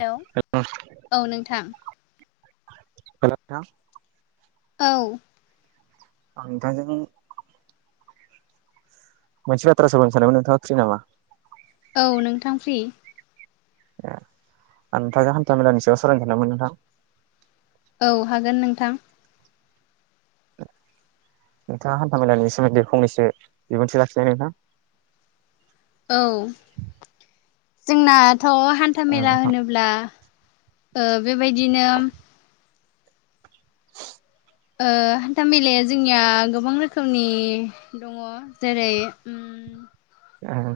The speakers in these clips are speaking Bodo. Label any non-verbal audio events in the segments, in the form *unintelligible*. हेलौ औ नोंथां। हेल' नोंथां। औ। आं नोंथांजों मोनसे बाथ्रासो सोंनो सानदोंमोन नोंथाङा फ्रि नामा? औ नोंथां फ्रि। ए आं नोंथाङा हान्था मेलानि सायाव सावरायनो सान्दोंमोन नोंथां। औ हागोन नोंथां। नोंथाङा हान्था मेलानि सोमोन्दै फंनैसो बिबुंथि लाखिनाय नोंथां। औ जोंनाथ' औ हान्थामेला नोंथां होनोब्ला ओ बेबायदिनो ओ हान्था मेलाया जोंनिया गोबां रोखोमनि दङ। जेरै उम उम।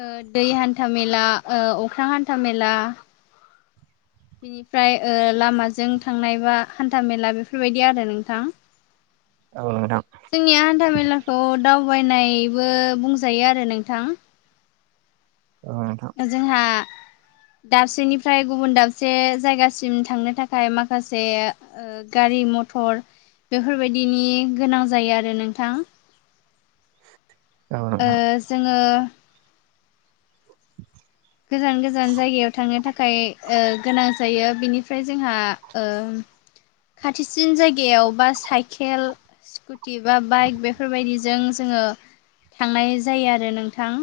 ओ दै हान्था मेला ओ अख्रां हान्था मेला बिनिफ्राय ओ लामाजों थांनाय बा हान्थाामेला बेफोरबायदि आरो नोंथां। औ नोंथां। जोंनिया हान्था मेलाखौ दावबायनायबो बुंजायो आरो नोंथां। औ नोंथां। जोंहा दाबसेनिफ्राय गुबुन दाबसे जायगासिम थांनो थाखाय माखासे ओ गारि मथर बेफोरबायदिनि गोनां जायो आरो नोंथां। औ ओ नोंथां जोङो गोजान गोजान जायगायाव थांनो थाखाय ओ गोनां जायो बिनिफ्राय जोंहा ओ खाथिसिन जायगायाव बा साइकेल स्क स्कुटि बा बाइक बेफोरबायदिजों जोङो थांनाय जायो आरो नोंथां।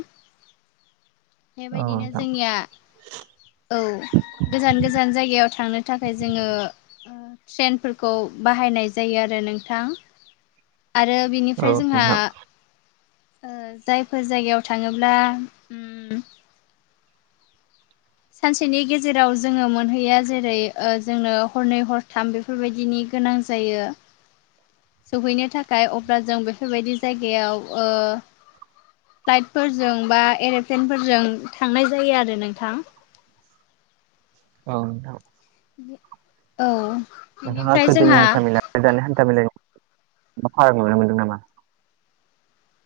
औ बेबायदिनो नोंथां जोंनिया औ गोजान गोजान जायगायाव थांनो थाखाय जोङो ट्रेनफोरखौ बाहायनाय जायो आरो नोंथां। आरो बिनिफ्राय औ जोंहा नोंथां जायफोर जायगायाव थाङोब्ला उम सानसेनि गेजेराव जोङो मोनहैया जेरै ओ जोंनो हरनै हरथाम बेफोर बेफोरबायदिनि गोनां जायो। सहैनो थाखाय अब्ला जों बेफोरबायदि जायगायाव ओ फ्लाइटफोरजों बा एर'प्लेनफोरजों थांनाय जायो आरो नोंथां। औ नोंथां औ नोंथाङा बिनिफ्राय गोदोनि जोंहा हान्था मेला गो दानि हान्था मेलानि मा फाराग नुनो मोनदों नामा?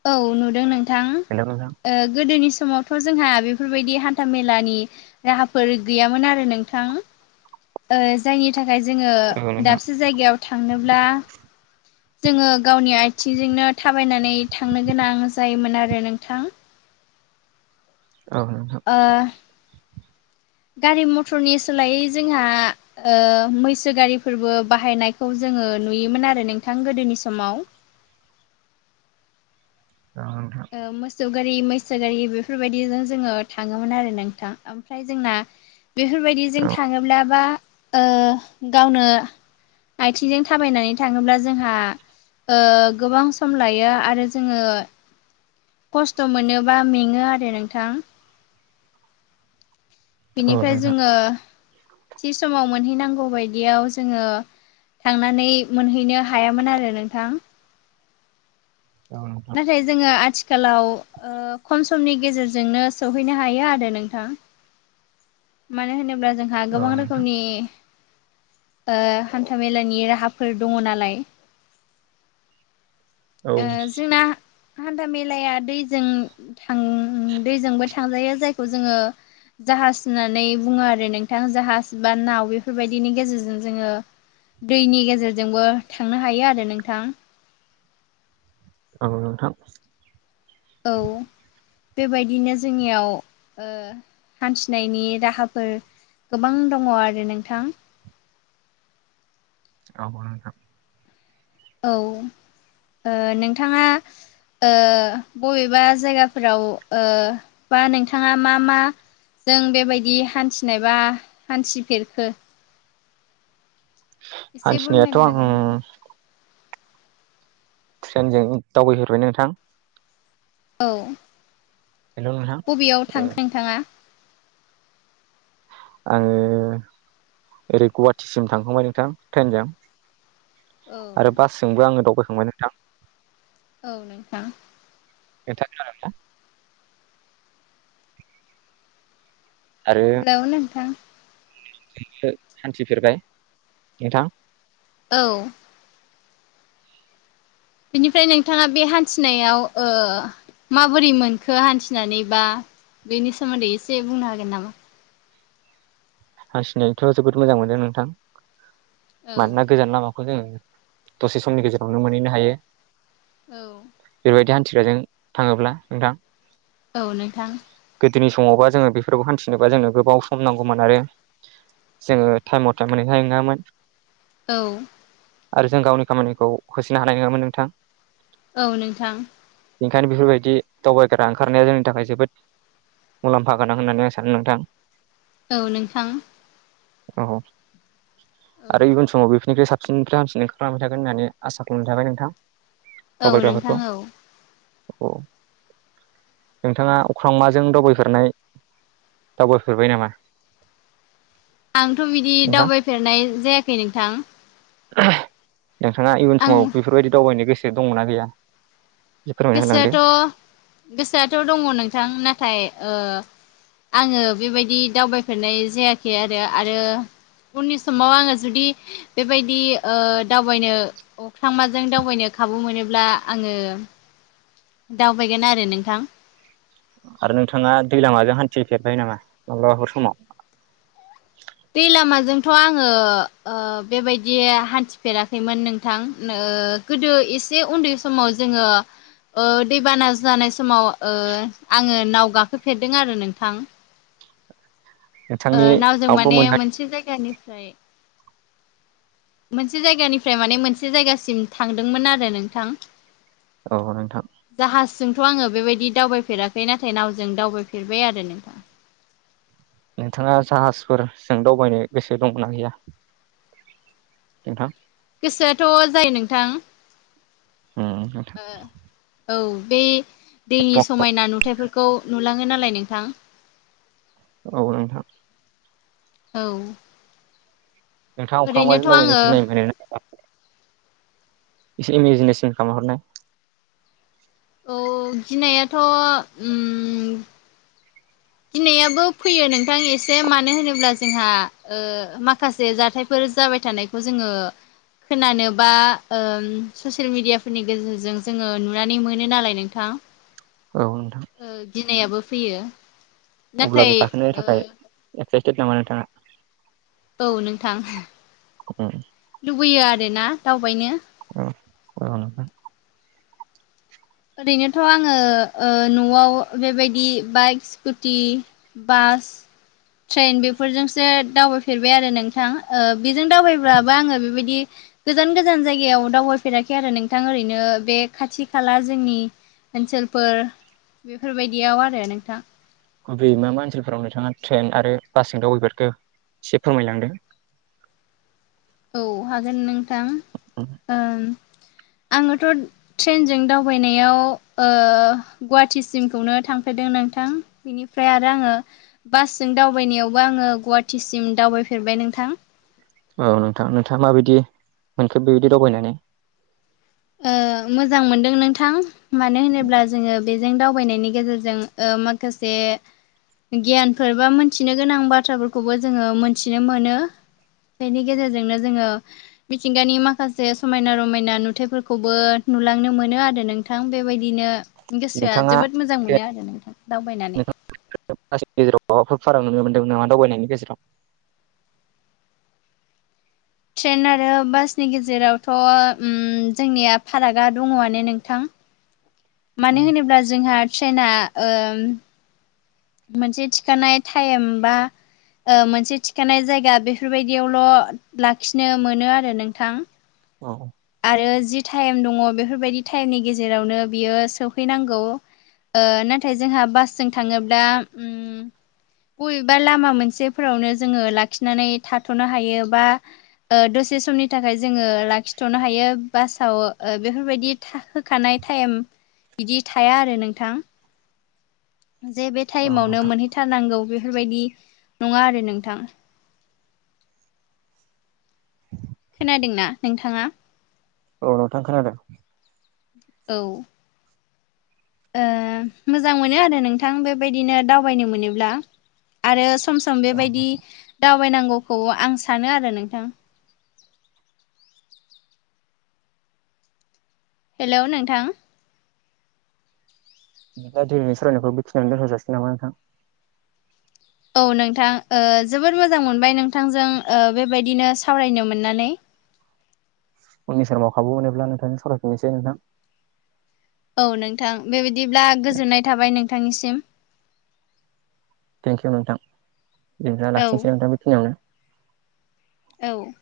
औ नुदों नोंथां। हेल' नोंथां ओ गोदोनि समावथ' जोंहा बेफोरबायदि हान्था मेलानि राहाफोर गैयामोन आरो नोंथां जायनि थाखाय जोङो औ नोंथां दाबसे जायगायाव थांनोब्ला जोङो गावनि आथिंजोंनो थाबायनानै थांनो गोनां जायोमोन आरो नोंथां। औ ओ गारि मथरनि सोलायै जोंहा ओ मैसो गारिफोरबो बाहायनायखौ जोङो नुयोमोन आरो नोंथां गोदोनि समाव। औ नोंथां। ओ मोसौ गारि मैसो गारि बेफोरबायदिजों जोङो थाङोमोन आरो नोंथां। ओमफ्राय जोंना औ बेफोरबायदिजों थाङोब्ला बा ओ गावनो आइथिंजों थाबायनानै थाङोब्ला जोंहा गोबां सम लायो आरो जोङो खस्थ' मोनोबा मेङो आरो नोंथां। औ बिनिफ्राय नोंथां जोङो, थि समाव मोनहैनांगौ बायदियाव जोङो थांनानै मोनहैनो हायामोन आरो नोंथां औ नं नाथाय जोङो आथिखालाव ओ खम समनि गेजेरजोंनो सहैनो हायो आरो नोंथां मानो होनोब्ला जोंहा औ नोंथां औ गोबां रोखोमनि हान्थामेलानि राहाफोर दङ नालाय ओ जोंना हान्दा मेलाया दैजों थां दैजोंबो थांजायो जायखौ जोङो जाहाज होननानै बुङो आरो नोंथां जाहाज बा नाव बेफोरबायदिनि गेजेरजों जोङो दैनि गेजेरजोंबो थांनो हायो आरो नोंथां औ औ बेबायदिनो जोंनियाव ओ हान्थिनायनि राहाफोर गोबां दङ आरो नोंथां। *unintelligible* औ औ नोंथाङा ओ बबेबा जायगाफोराव औ बा नोंथाङा मा मा जों बेबायदि हान्थिनायबा हान्थिफेरखो एसे फोरमायनो हान्थिनायाथ' आं हागोन नामा? ट्रेनजों दावबायफेरबाय नोंथां औ हेल' नोंथां बबेयाव ओ थां थांखौ नोंथाङा आङो ओरै गुवाहाटिसिम थांखांबाय नोंथां ट्रेनजों औ आरो बासजोंबो आङो दावबायखांबाय नोंथां औ नोंथां नोंथाङा खोनादों ना? आरो हेलौ नोंथां *unintelligible* हान्थिफेरबाय नोंथां औ बिनिफ्राय नोंथाङा बे हान्थिनायाव ओ माबोरै मोनखो हान्थिनानै बा बेनि सोमोन्दै एसे बुंनो हागोन नामा? हान्थिनायथ' जोबोद मोजां मोनो नोंथां। औ मानोना गोजान लामाखौ जोङो दसे समनि गेजेरावनो मोनहैनो हायो। औ। बेबायदि हान्थिग्राजों थाङोब्ला नोंथां औ नोंथां। गोदोनि समावबा जोङो बेफोरखौ हान्थिनोबा जोंनो गोबाव सम नांगौमोन आरो जोङो टाइमाव मटे मोनैहाय नङामोन‌। औ। आरो जों गावनि खामानिखौ होसोनो हानाय नङामोन नोंथां। औ नोंथां। ओंखायनो बेफोरबायदि दावबायग्रा ओंखारनाया जोंनि थाखाय जोबोद मुलाम्फागोनां होननानै आं सानो नोंथां औ नोंथां औ औ आरो इयुन समाव बेफोरनिफ्राय सा साबसिनिफ्राय हामसिन ओंखार खालामबाय थागोन होननानै आसा खालामनाय थाबाय नोंथां। औ नोंथां दबायग्राफोरखौ औ औ नोंथाङा अख्रांमाजों दावबायफेरनाय दावबायफेरबाय नामा? आंथ' बिदि नोंथां दावबायफेरनाय जायाखै नोंथां *unintelligible* नोंथाङा इयुन आं समाव बेफोरबायदि दावबायनो गोसो दङ ना गैया? एसे फोरमायना होलांदो गोसोआथ' गोसोआथ' दङ नोंथां नाथाय ओ आंङो बेबायदि दावबायफेरनाय जायाखै आरो आरो उननि समाव आंङो जुदि बेबायदि ओ दावबायनो अख्रां माजों दावबायनो खाबु मोनोब्ला आंङो दावबायगोन आरो नोंथां। आरो नोंथाङा दैलामाजों हान्थिफेरबाय नामा माब्लाबाफोर समाव? दै लामाजोंथ' आंङो ओ बेबायदि हान्थिफेराखैमोन नोंथां नो ओ गोदो एसे उन्दै समाव जोङो ओ दैबाना जानाय समाव आंङो नाव गाखोफेरदों आरो नोंथां। नोंथांनि नावजों माबाखौ माने मोनहा मोनसे जायगानिफ्राय मोनसे जायगानिफ्राय माने मोनसे जायगासिम थांदोंमोन आरो नोंथां। औ नोंथां। जाहाजजोंथ' आंङो बेबायदि दावबायफेराखै नाथाय नावजों दावबायफेरबाय आरो नों नोंथाङा जाहाजफोरजों दावबायनो गोसो दंना गैया? नोंथां। गोसोआथ' जायो नोंथां। उम नोंथां औ बे दैनि समायना नुथायाइफोरखौ नुलाङो नालाय नोंथां। औ नोंथां। औ। नोंथाङा अखांमाजों ओरैनोथ' दावबायवनो आङो गिनाय मोनो ना? एसे इमेजिनेसन खालाम हरनाय। औ गिनायाथ' उम्म दिनैयाबो फैयो नोंथां एसे मानो होनोब्ला जोंहा ओ माखासे जाथायफोर जाबाय थानाय खौ जोङो खोनानोबा ओ ससियेल मेडियाफोरनि गेजेरजों जोङो नुनानै मोनो नालाय नोंथां। औ नोंथां। ओ गिनायाबो फैयो। नाथाय अब्लाबो गाखोनो ओ थाखाय एक्साइटेड नामा नोंथाङा? औ नोंथां औ लुबैयो आरोना दावबायनो। अ *unintelligible* ओरैनोथ' आंङो ओ न'आव बेबायदि बाइक स्कुटि बास ट्रेन बेफोरजोंसो दावबायफेरबाय आरो नोंथां बेजों दावबायब्लाबो आंङो बेबायदि गोजान गोजान जायगायाव दावबायफेराखै आरो नोंथां ओरैनो बे खाथि खाला जोंनि ओनसोलफोर बेफोरबायदियाव आरो नोंथां। गुबैयै मा मा ओनसोलफोराव नोंथाङा ट्रेन आरो बासजों दावबायफेरखो एसे फोरमायलांदों। औ हागोन नोंथां ओ आंङोथ' ट्रेनजों दावबायनायाव गुवाहाटिसिमखौनो थांफेरदों नोंथां। बेनिफ्राय आरो आङो बासजों दावबायनायावबो आङो गुवाहाटिसिम दावबायफेरबाय नोंथां। औ नोंथां नोंथाङा माबायदि मोनखो बेबायदि दावबायनानै ओ मोजां मोनदों नोंथां। मानो होनोब्ला जोङो बेजों दावबायनायनि गेजेरजों ओ माखासे गियानफोर बा मोनथिनो गोनां बाथ्राफोरखौबो जोङो मोनथिनो मोनो। बेनि गेजेरजोंनो जोङो मिथिंगानि माखासे समायना रमायना नुथायफोरखौ खौबो नुलांनो मोनो आरो नोंथां बेबायदिनो गोसोआ नोंथाङा जोबोद मोजां मोनो आरोना दावबायनानै। गेजेराव माबाफोर फाराग नुनो मोन्दों नामा दावबायनायनि गेजेराव? ट्रेन आरो बासनि गेजेरावथ'ओ जोंनिया फारागा दङआनो नोंथां। मानो होनोब्ला जोंहा ट्रेना ओ मोनसे थिखानाय टाइम बा ओ मोनसे थिखानाय जायगा बेफोरबायदियावल' लाखिनो मोनो आरो नोंथां औ आरो जि टाइम दङ बेफोरबायदि टाइमनि गेजेरावनो बियो सहैनांगौ ओ नाथाय जोंहा बासजों थाङोब्ला उम बबेबा लामा मोनसेफोरावनो जोङो लाखिनानै थाथ'नो हायो बा ओ दसे समनि थाखाय जोङो लाखि थ'नो हायो बासाव बेफोरबायदि होखानाय टाइम बिदि थाया आरो नोंथां जे बे औ टाइमावनो नोंथां मोनहैथारनांगौ बेफोरबायाददि नङा आरो नोंथां। खोनादोंना नोंथाङा? औ नोंथां खोनादों औ ओ मोजां मोनो आरो नोंथां बेबायदिनो दावबायनो मोनोब्ला आरो सम सम औ बेबायदि दावबायनांगौखौ आं सानो आरो नोंथां। हेल' नोंथां बिनिफ्राय दिनै सरायनायखौ बेखियावनो दोनथ'जासिगोन नामा नोंथां? औ नोंथां ओ जोबोर मोजां मोनबाय नोंथांजों ओ बेबायदिनो सावरायनो मोननानै उननि समाव खाबु मोनोब्ला नोंथांजों सावरायफिननोसै नोंथां औ नोंथां बेबायदिब्ला गोजोननाय थाबाय नोंथांनिसिम थेंक इउ नोंथां नोंथाङा औ लाखिनोसै नोंथां बेखिनियावनो औ